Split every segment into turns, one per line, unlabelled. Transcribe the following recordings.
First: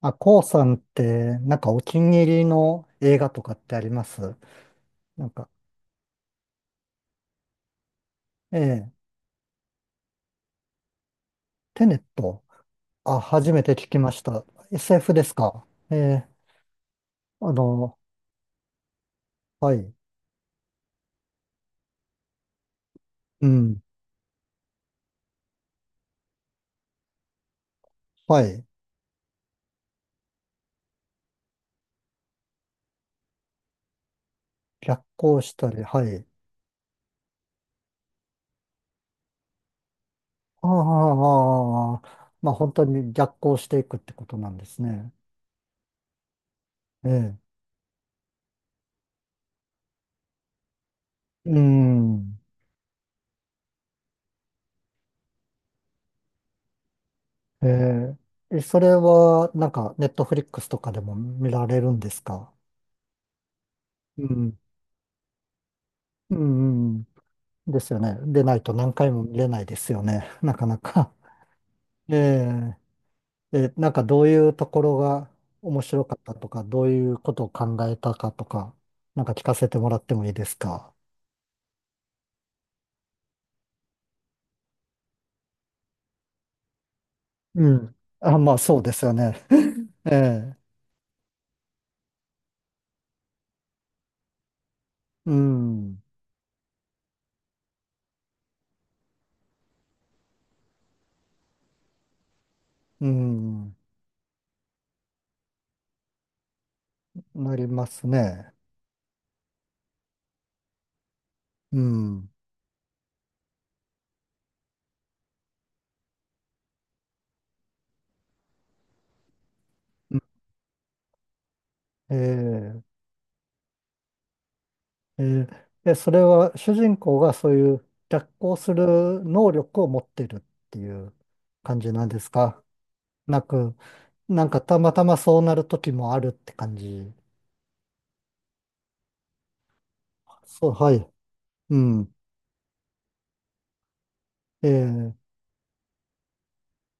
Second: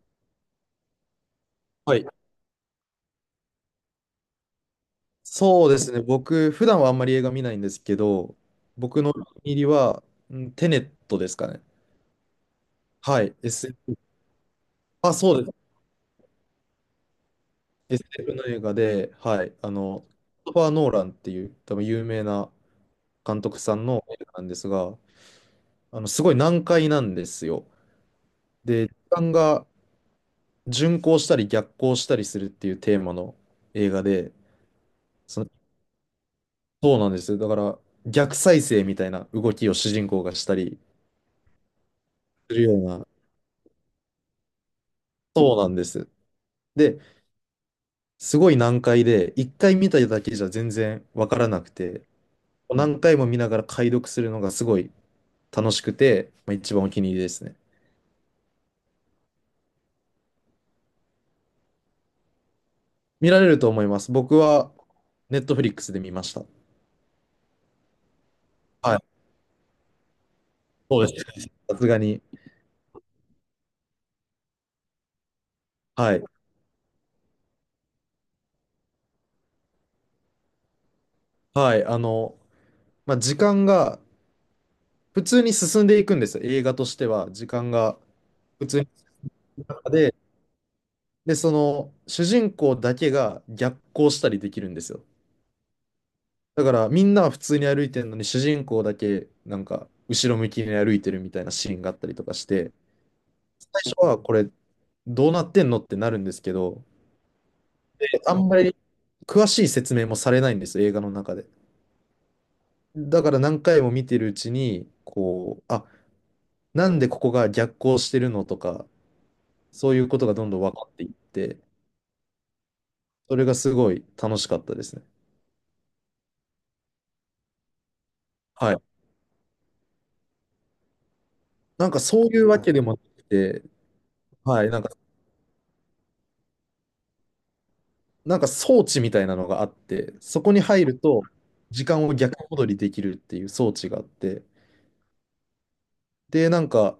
あ、こうさんって、なんかお
は
気
い。
に入りの映画とかってあります？なんか、
そうですね。僕、普段はあんまり映画見ないんですけど、
ええ、
僕のお気に入りは、うんテネットですかね。
テネット。あ、
はい。
初めて聞
SF、
きました。SF
あ、
です
そうです。
か？ええ、あの、
SF の映画で、はい。
はい、
クリストファー・ノーランっていう、多分有名な監
う
督さ
ん、
んの映画なんですが、すごい難解なんですよ。
はい。
で、時間が順行したり逆行したりするっていうテーマの映画で、
逆行
その、
したり、はい。
そうなんですよ。だから、逆再生みたいな動きを主人公がした
あ
り
あ、まあ
する
本
よう
当
な、
に逆行していくってことなんですね。
そうなんです。で、
ええ、
すごい難解で、一回見ただけじゃ全然わから
う
なくて、
ん、
何回も見ながら解読するのがすごい楽しくて、まあ、一番お気に入りですね。
ええ、それはなんかネットフリックスとかでも見られるんですか？
見られると思います。
う
僕
ん、
は、ネットフリックスで見まし
う
た。
ん、ですよね。でないと何
は
回
い。
も見れないですよね。なかな
そう
か。
ですね。さすがに。
えええ、なんかどういうところが面白
は
かっ
い。
たとか、どういうことを考えたかとか、なんか聞かせてもらってもいいですか。
はい。まあ、時間が普通に進んでいくんですよ。映画としては、時
う
間
ん。
が
あ、まあ
普
そ
通
う
に
ですよね。
中
え
で、
え、
で、主人公だけが逆行したりできるんですよ。
うん、
だからみんなは普通に歩いてるのに主人公だけなんか後ろ向きに歩いてるみたいなシーンがあったりとかして、
うん、
最初はこれどうなってんのってなるんですけど、
なります
あん
ね。
まり詳しい説明もされないんですよ、映画の中で。
うん。
だから何回も見てるうちに、こう、あ、なんでここが逆行してるのとか、そういうことがどんどん分かっていって、
ええ、
それがすごい楽しかったですね。
ええ、でそれは主人公がそういう逆行す
はい。
る能力を持ってるっていう感
なん
じ
か
なんで
そう
す
いうわ
か？
けでもなく
な
て、
く、なんか
はいな
た
んか、
またまそうなる時もあるって感じ。
なんか装置みたいなのがあって、そこに
そう、
入
は
る
い。
と
う
時間
ん。
を逆戻りできるっていう装置があって、
ええ、
で、なんか、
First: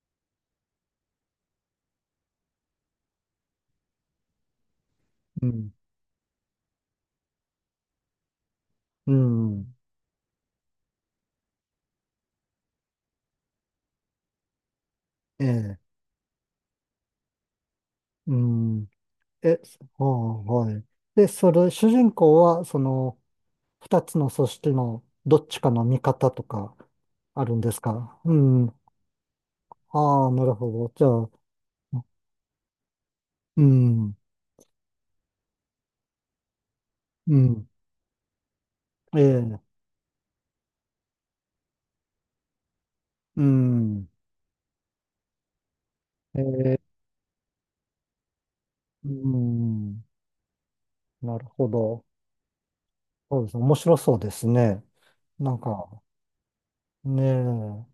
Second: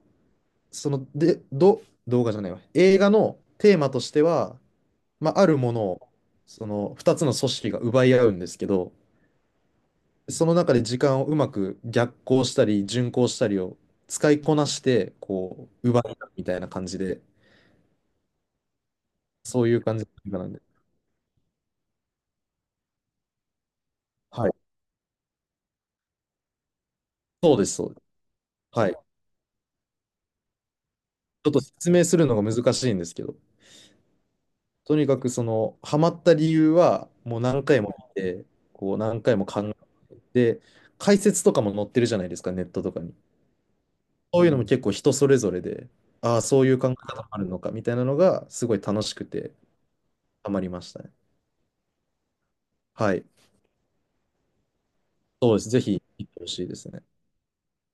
その、で、ど、動画じゃないわ。映画のテーマとしては、まあ、あ
う
るも
ん。
のを、その2つの組織が奪い合うんですけど、
うん。
その中で時間をうまく逆行したり、順行したりを使いこなして、
え
こ
え、
う、奪い合うみたいな感じで、
うん。え、
そういう感
あ
じ
あ、
の映画なんで。
はい。で、それ、主人公は、二つの
は
組
い。
織のどっちかの味方とか、あ
そ
る
う
ん
で
で
す、
す
そうです。
か？うん。
はい。ち
ああ、なるほど。じ
ょっと
ゃ
説明
あ、
するのが難しいんですけど。
うん。
とにかくそのハマった理由は
う
もう何
ん。
回も見て、こう
え
何回も
え、
考えて、解説とかも載ってるじゃないですか、ネットとかに。
うん。
そういうのも結構人それぞれで、あ
え
あ、そうい
え、
う考え方もあるのかみたいなのがすごい楽
う
しくて
ん。
ハマりましたね。
なるほど。
はい。
そうですね。面白そうですね。な
そう
ん
です。ぜ
か、
ひ行ってほしいですね。
ねえ、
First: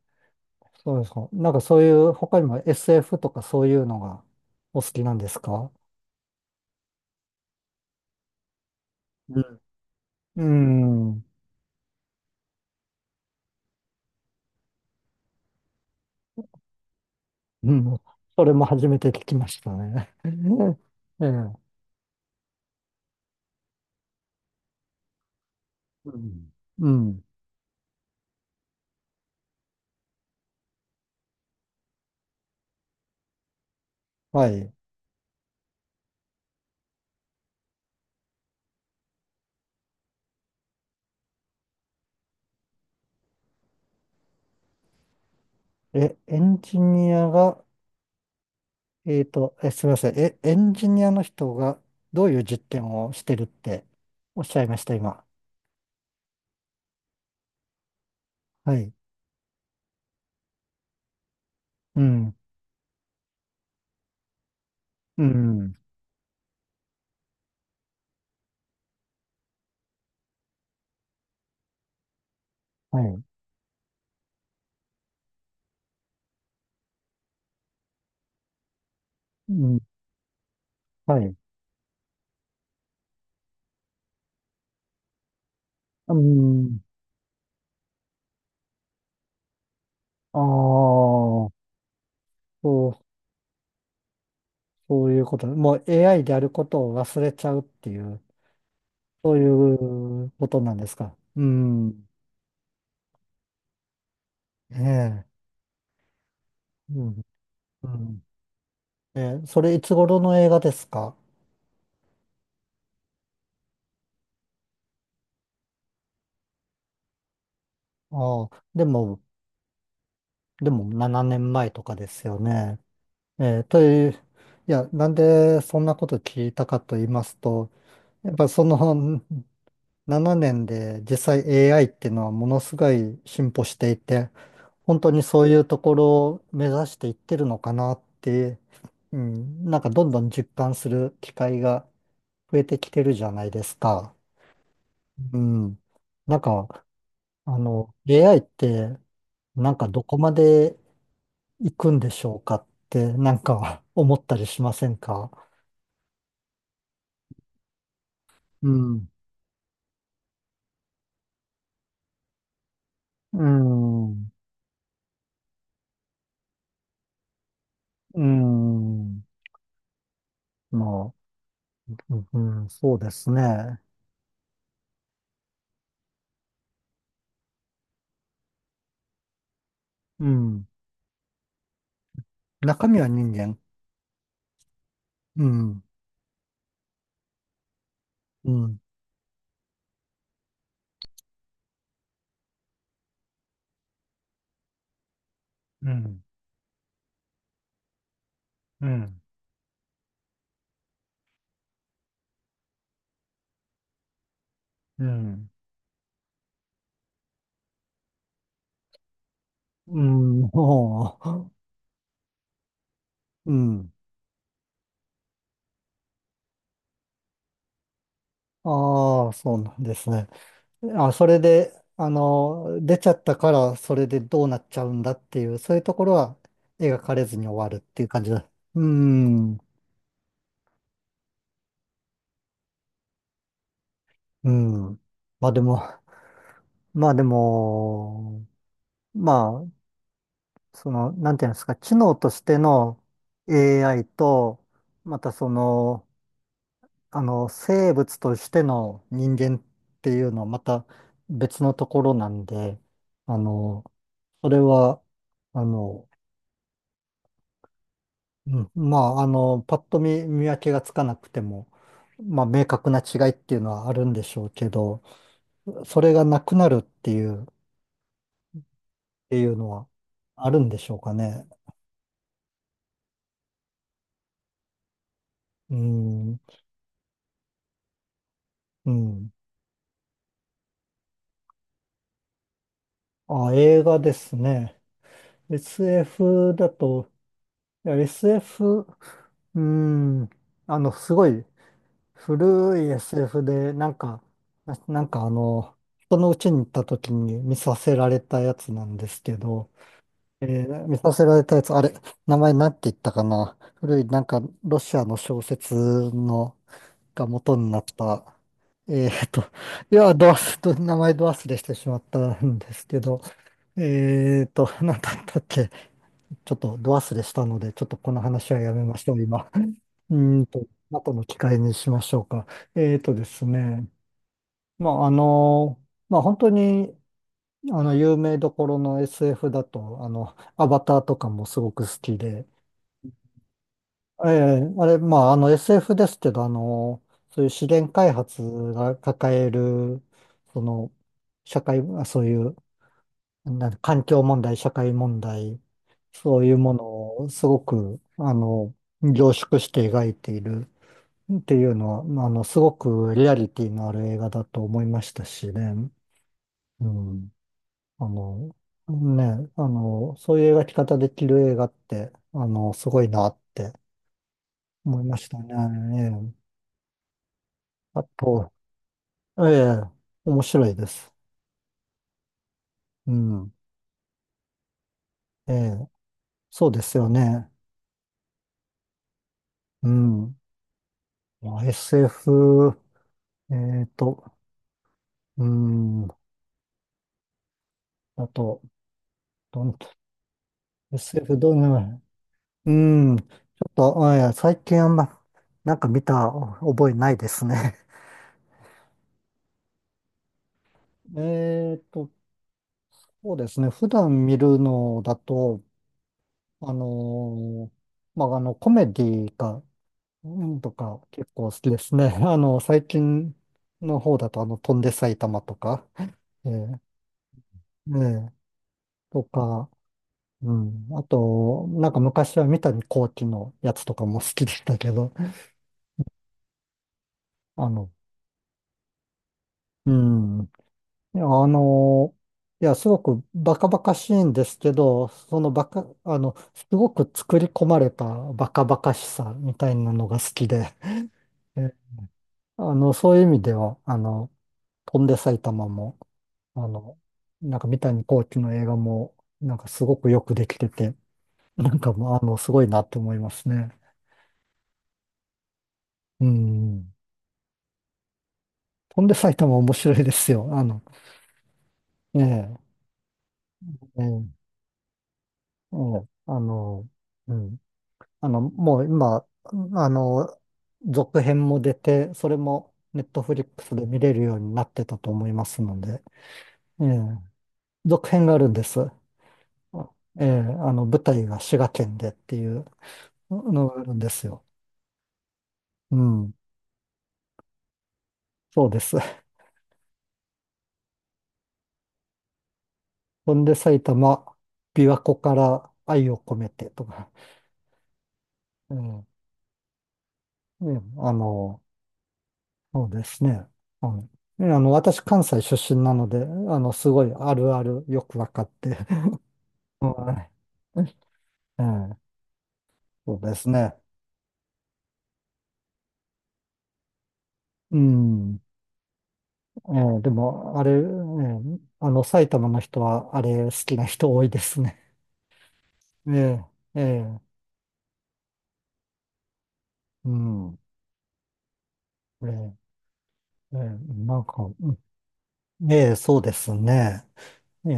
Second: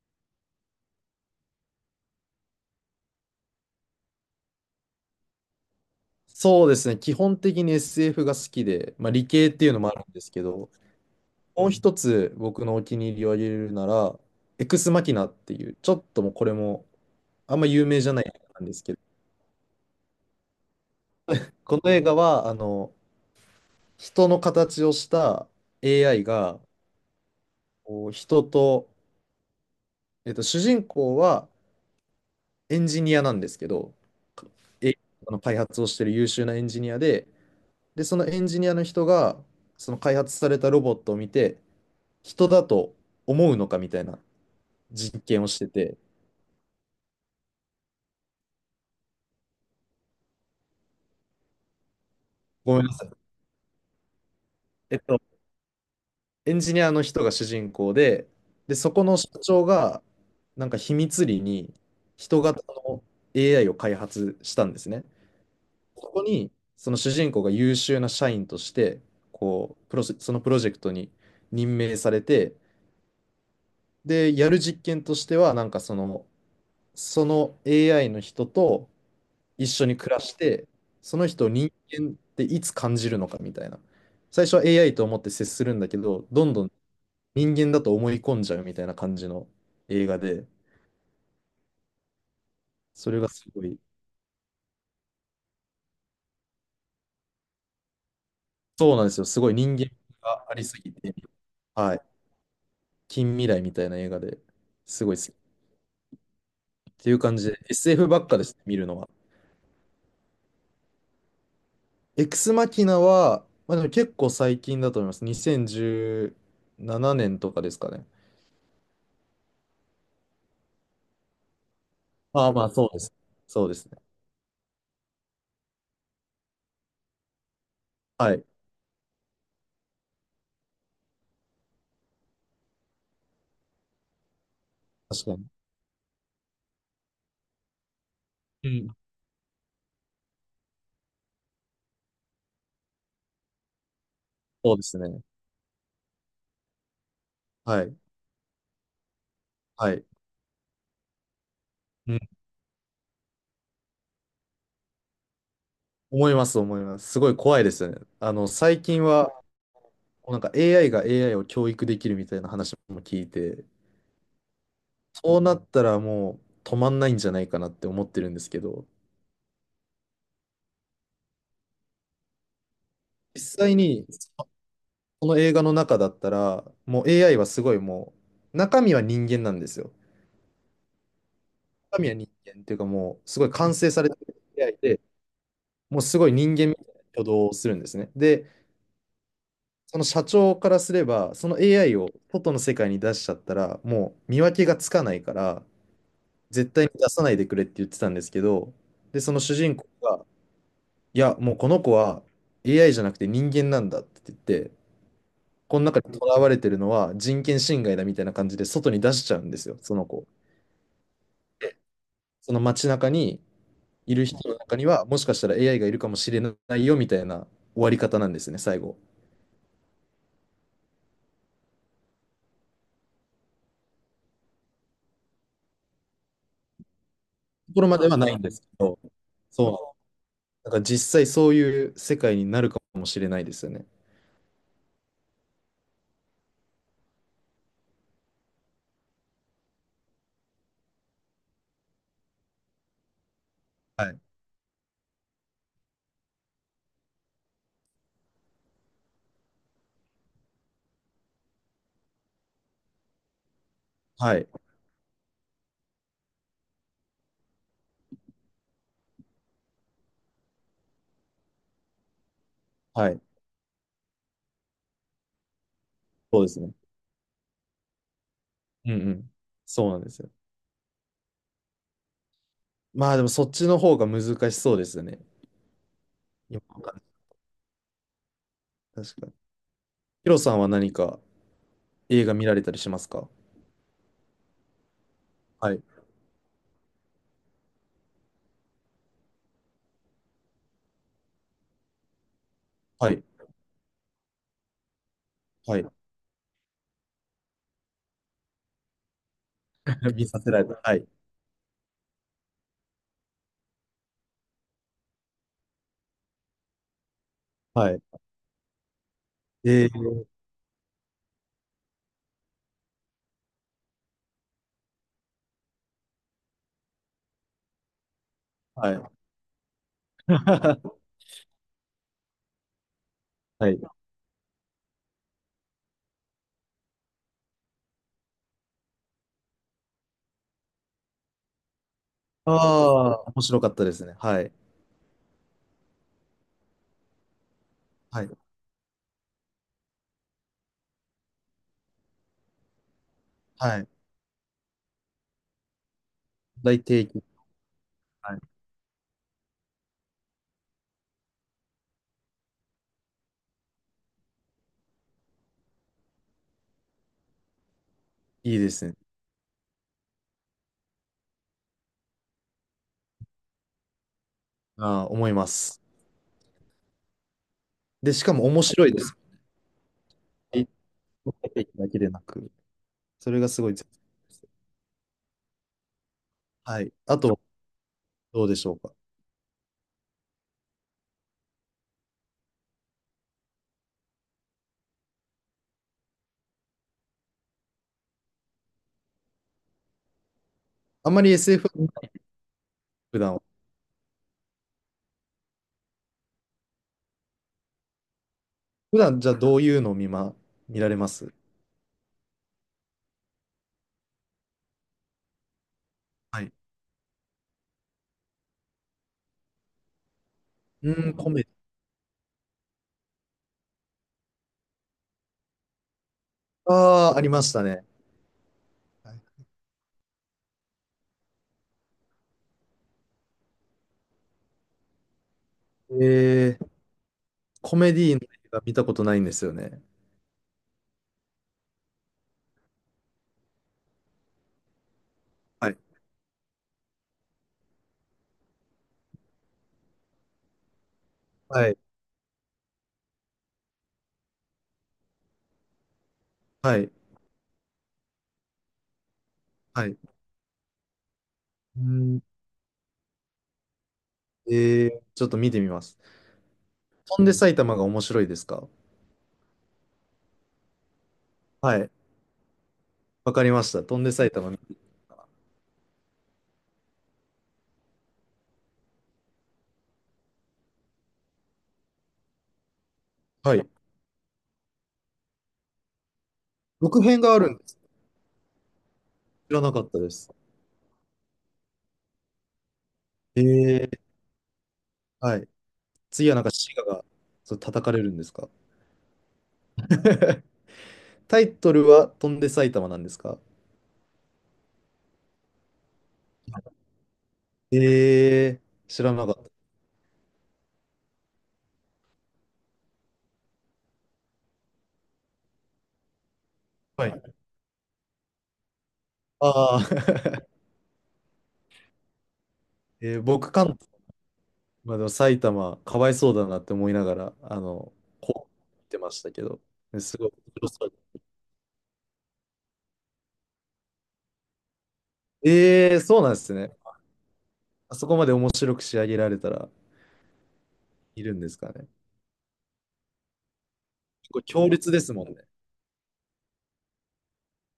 そうですか。なんかそういう、他にも SF とかそういうのがお好きなんですか？
そうですね。基本的に SF が好きで、まあ、理
う
系っ
ん。
ていうのもあるんですけど、
うん。
もう一つ僕のお気に入りを挙げるなら、エクスマキナっていう、ちょっともうこれもあんま
う
有
ん
名じゃない
それも
んです
初
け
め
ど、
て聞きましたね。ええ。
この映画は、人の形をした
う
AI
ん。
が、
うん。
こう人と、主人公はエンジニアなんですけど、
はい。
え i の開発をしている優秀なエンジニアで、で、そのエンジニアの人が、その開発されたロボットを見て、人だと思うのかみたいな実験をしてて、
え、エンジニアが、すみません。え、エンジニアの人がどういう実
ごめんな
験
さ
をし
い。
てるっておっしゃいました、
えっと、
今。
エンジニアの人が主人公で、で、
はい。
そこの社長が、なんか秘密裏に
うん。
人型の AI を開発したんですね。
うん。
そこに、その主人公が優秀な社員として、こう、プロジェそのプロジェクトに任命されて、
はい。
で、やる実験としては、なんかその、その AI の人と
う
一
ん。
緒に暮らして、そ
は
の
い。
人を人間っていつ感じるのかみたいな。最初は AI と思って接するんだけ
う
ど、どんどん
ん。
人間だと思い込んじゃうみたいな感じの映画
ああ、
で、
そう
それがすごい、
そういうこと、もう AI であることを忘れちゃうっていう、
そうなんですよ。
そう
すごい人間
いう
が
こ
あ
と
り
なん
す
で
ぎ
す
て、
か。う
は
ん。
い。近未来みたいな映画で
え
すごい好
え。
きっ
う
ていう
ん。
感じで、
う
SF ば
ん。
っかです、見るのは。
ええ、それいつ頃の映画ですか？
エクスマキナは、まあ、でも結構最近だと思います。2017年とかですかね。
ああ、でも、7年前とかですよ
ああ、まあ
ね。
そうです。
ええ、
そうで
と
すね。
いう、いや、なんでそんなこと聞いたかと言いますと、や
は
っ
い。
ぱその7年 で実際 AI っていうのはものすごい進歩していて、本当に
確か
そ
に。
ういうところを目指していってるのかなって、
うん。
うん、なんかどんどん実感する機会が増えてきてるじゃないですか。
そうですね。
うん。なんか、
はい。
AI って、なんか
は
ど
い。
こまで行くんで
うん。
しょうかって、なんか 思ったりしませんか？
思います、思います。すごい怖いですよね。
う
最近
ん。
は、なんか AI が AI を教育できるみたいな話も聞い
う
て、
ん。
そうなったらもう止まんないんじゃないかなって思っ
う
てるんですけど、
ん。まあ、うん、そうです
実際
ね。
にこの映画の中だったら、もう AI はすごい中身は人間なんですよ。
うん。
中身は人間っていうか
中身は
もう、
人
すごい
間。
完成されてる AI で、
うん。
もうすごい人間みたいな挙動をするんですね。で、
うん。
その社長からすれば、その AI を外の世界に出しちゃったら、もう見分けがつかないから、
うん。
絶対に出さないでくれって言ってたんですけど、
うん。
で、その主人公が、いや、もうこの子は AI じゃなくて人間なんだって言って、
うん。
この中に囚われてるのは人権侵害だみたいな感じで外に出しちゃうんですよ、そ
う
の子。
ん、も
で、その街中に
う、うん。
いる人の中には、もしかしたら AI がいるかもしれないよみたいな終わり方なんですね、最後。
ああ、そうなんですね。あ、それで、出ちゃったから、それでどうなっちゃうんだっていう、そういうところは描かれずに終わ
とこ
るっ
ろま
てい
で
う
は
感
な
じ
いん
だ。
ですけ
う
ど、
ん、
そう。だから実際そういう世界になるかもしれないですよね。
うん。まあでも、まあでも、まあ、なんていうんですか、知能としての AI
はい。
と、またその、あの、生物としての人間っていうのはまた別のところなんで、あの、
は
そ
い。
れは、あの、うん、パッと見、見分けがつかなくても、まあ、明確な
は
違
い。
いっていうのはあるんでしょうけど、それがな
そうで
く
す
な
ね。
るっていう、っ
うんうん。
ていうのは
そうなんですよ。
あるんでしょうかね。
まあでもそっちの方が難しそうですよね。
うん、
今わかんな
う
い確か
ん。
に。ヒロさんは何か映画見られたりしますか？
あ、映画ですね。
はい。
SF だと、いや SF、うん、あの、すごい、古い
はい。
SF で、ななんかあの、
はい。
人の家に行った時に見させられたやつなんですけど、
見させられた。は
見
い。
させられたやつ、あれ、名前なんて言ったかな古い、なんか、ロシアの小説の、が元になっ
はい。
た、えーっと、
え
いや、
ー、
ドアス、名前ドアスでしてしまったんですけど、なんだったっけちょっとド忘れしたので、ちょっとこの話はやめ
は
ま
い。
しょう、今。うーんと、後の機会にしましょうか。えーとです
はい。
ね、まあ、あの、まあ、本当に、有名どころの SF だと、アバターとかもすごく好きで、
ああ、面白かったですね。
え
はい。
えあれ、SF ですけど、そういう資源開
はい。
発が抱える、その、社会、あそういうなんか
はい。
環境問題、社会問題、そういうも
大提
の
起。
をすごく、
はい。
凝縮して描いているっていうのは、すごくリアリティのある映画だと思いましたしね。うん。あ
い
の、
いですね。
そういう描き方できる映画って、すごいなって思
あ
い
あ、
まし
思い
た
ます。
ね。ええあ
で、しかも
と、
面白いです。
ええ、面
え
白いです。
だけでなく、
う
それが
ん。
すごい絶妙です。
ええ、そう
は
で
い。
すよ
あと、
ね。
どうでしょうか。
うん。まあ SF、えっと、うん。あと、どん、
あんまり
SF どん
SF は見な
な、
い
うん。
普
ちょ
段は、
っと、あいや、最近あんま、なんか見た覚えないですね。
普段じゃあどういうのを見られま す？
えっと、そうですね。普段見るのだと、
はい。
あのーまあ、コメディが、うんと
う
か
ーん、
結
コメデ
構好きですね。最近の方だと、飛んで埼玉とか、え
ィ。
ー
ああ、ありましたね。
ね
はい、
とか、うん。あと、なんか昔は三谷幸喜のやつとかも好きでしたけど、
えー、
あ
コ
の、
メディの映画見たことないんですよね。
うん。あの、いや、すごくバカバカしいんですけど、そのバ
はい。
カ、あの、すごく作り込まれたバカバカしさみたいなのが好きで、
は
え
い。
そういう意味では、飛んで埼玉も、あ
はい。
の、なんか三谷幸喜の映画も、なんかす
はい。
ご
う
くよくできてて、なん
ー
かもう、
ん、
あの、すごいなって思いますね。
えー、ちょっと見てみます。
うん。
飛んで埼玉が面白いですか？
飛んで埼玉面白いですよ。
はい。
ええ、
わかりました。飛
ええ、え
んで埼玉。
えあの、うん。あの、もう今、あの、続編も出て、それもネットフリ
は
ック
い。
スで見れるようになってたと思いますので、ええ、
続編があるんです。
続編があるんです。
知らなかったで
ええ、
す。
舞台が滋賀県でっていうのがあ
え
るん
え、
ですよ。
はい。
う
次
ん、
はなんか滋賀が、そう、叩かれるんですか？
そうです。
タイトルは飛んで埼玉なんです
ほ
か？
んで埼玉、琵琶湖から愛を込めてとか、
ええ、
ええ、
知
ね
らなかった。
あの、そうですね。はい私、関西出身なので、すご
は
いあ
い。
るあるよくわかって、
ああ
うんええ、そ
え
う
ー
です
僕、
ね。
関東、まあ、でも埼玉、かわいそうだなって思いながら、
うん。
こう言ってましたけど、
ええ、で
すごい
も、あ
面白
れ、え
そう。
え、埼玉の人は、あれ、好きな人多いですね。
ええ、
え
そうなんで
え、
すね。
ええ、
あそこまで面白く仕上げられたら
うん。
いるんですかね。
ええ、ええ、
構強
うん
烈ですもんね。
ええ、そうですね。ええ、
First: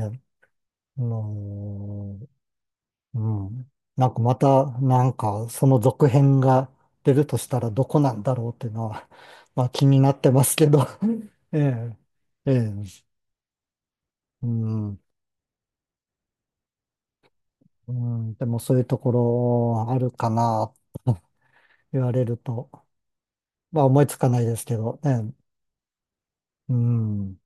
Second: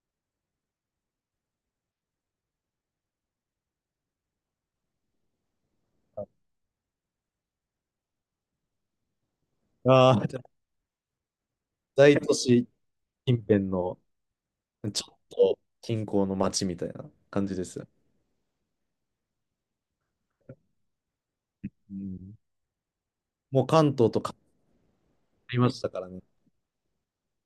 あのーうん。なんかまた、なんか、その続編が出るとしたらどこなんだろうっていうのは、まあ気にな
あ
っ
あ、
てますけど。ええ、
大都
え
市
え、
近辺の
うん。
ちょっと近郊の町みたいな感じですよ。
うん、でもそういうところあるかな
う
言われる
ん、
と、
もう
まあ
関
思い
東
つ
と
か
変わ
ないですけどね。
りましたからね。
うん。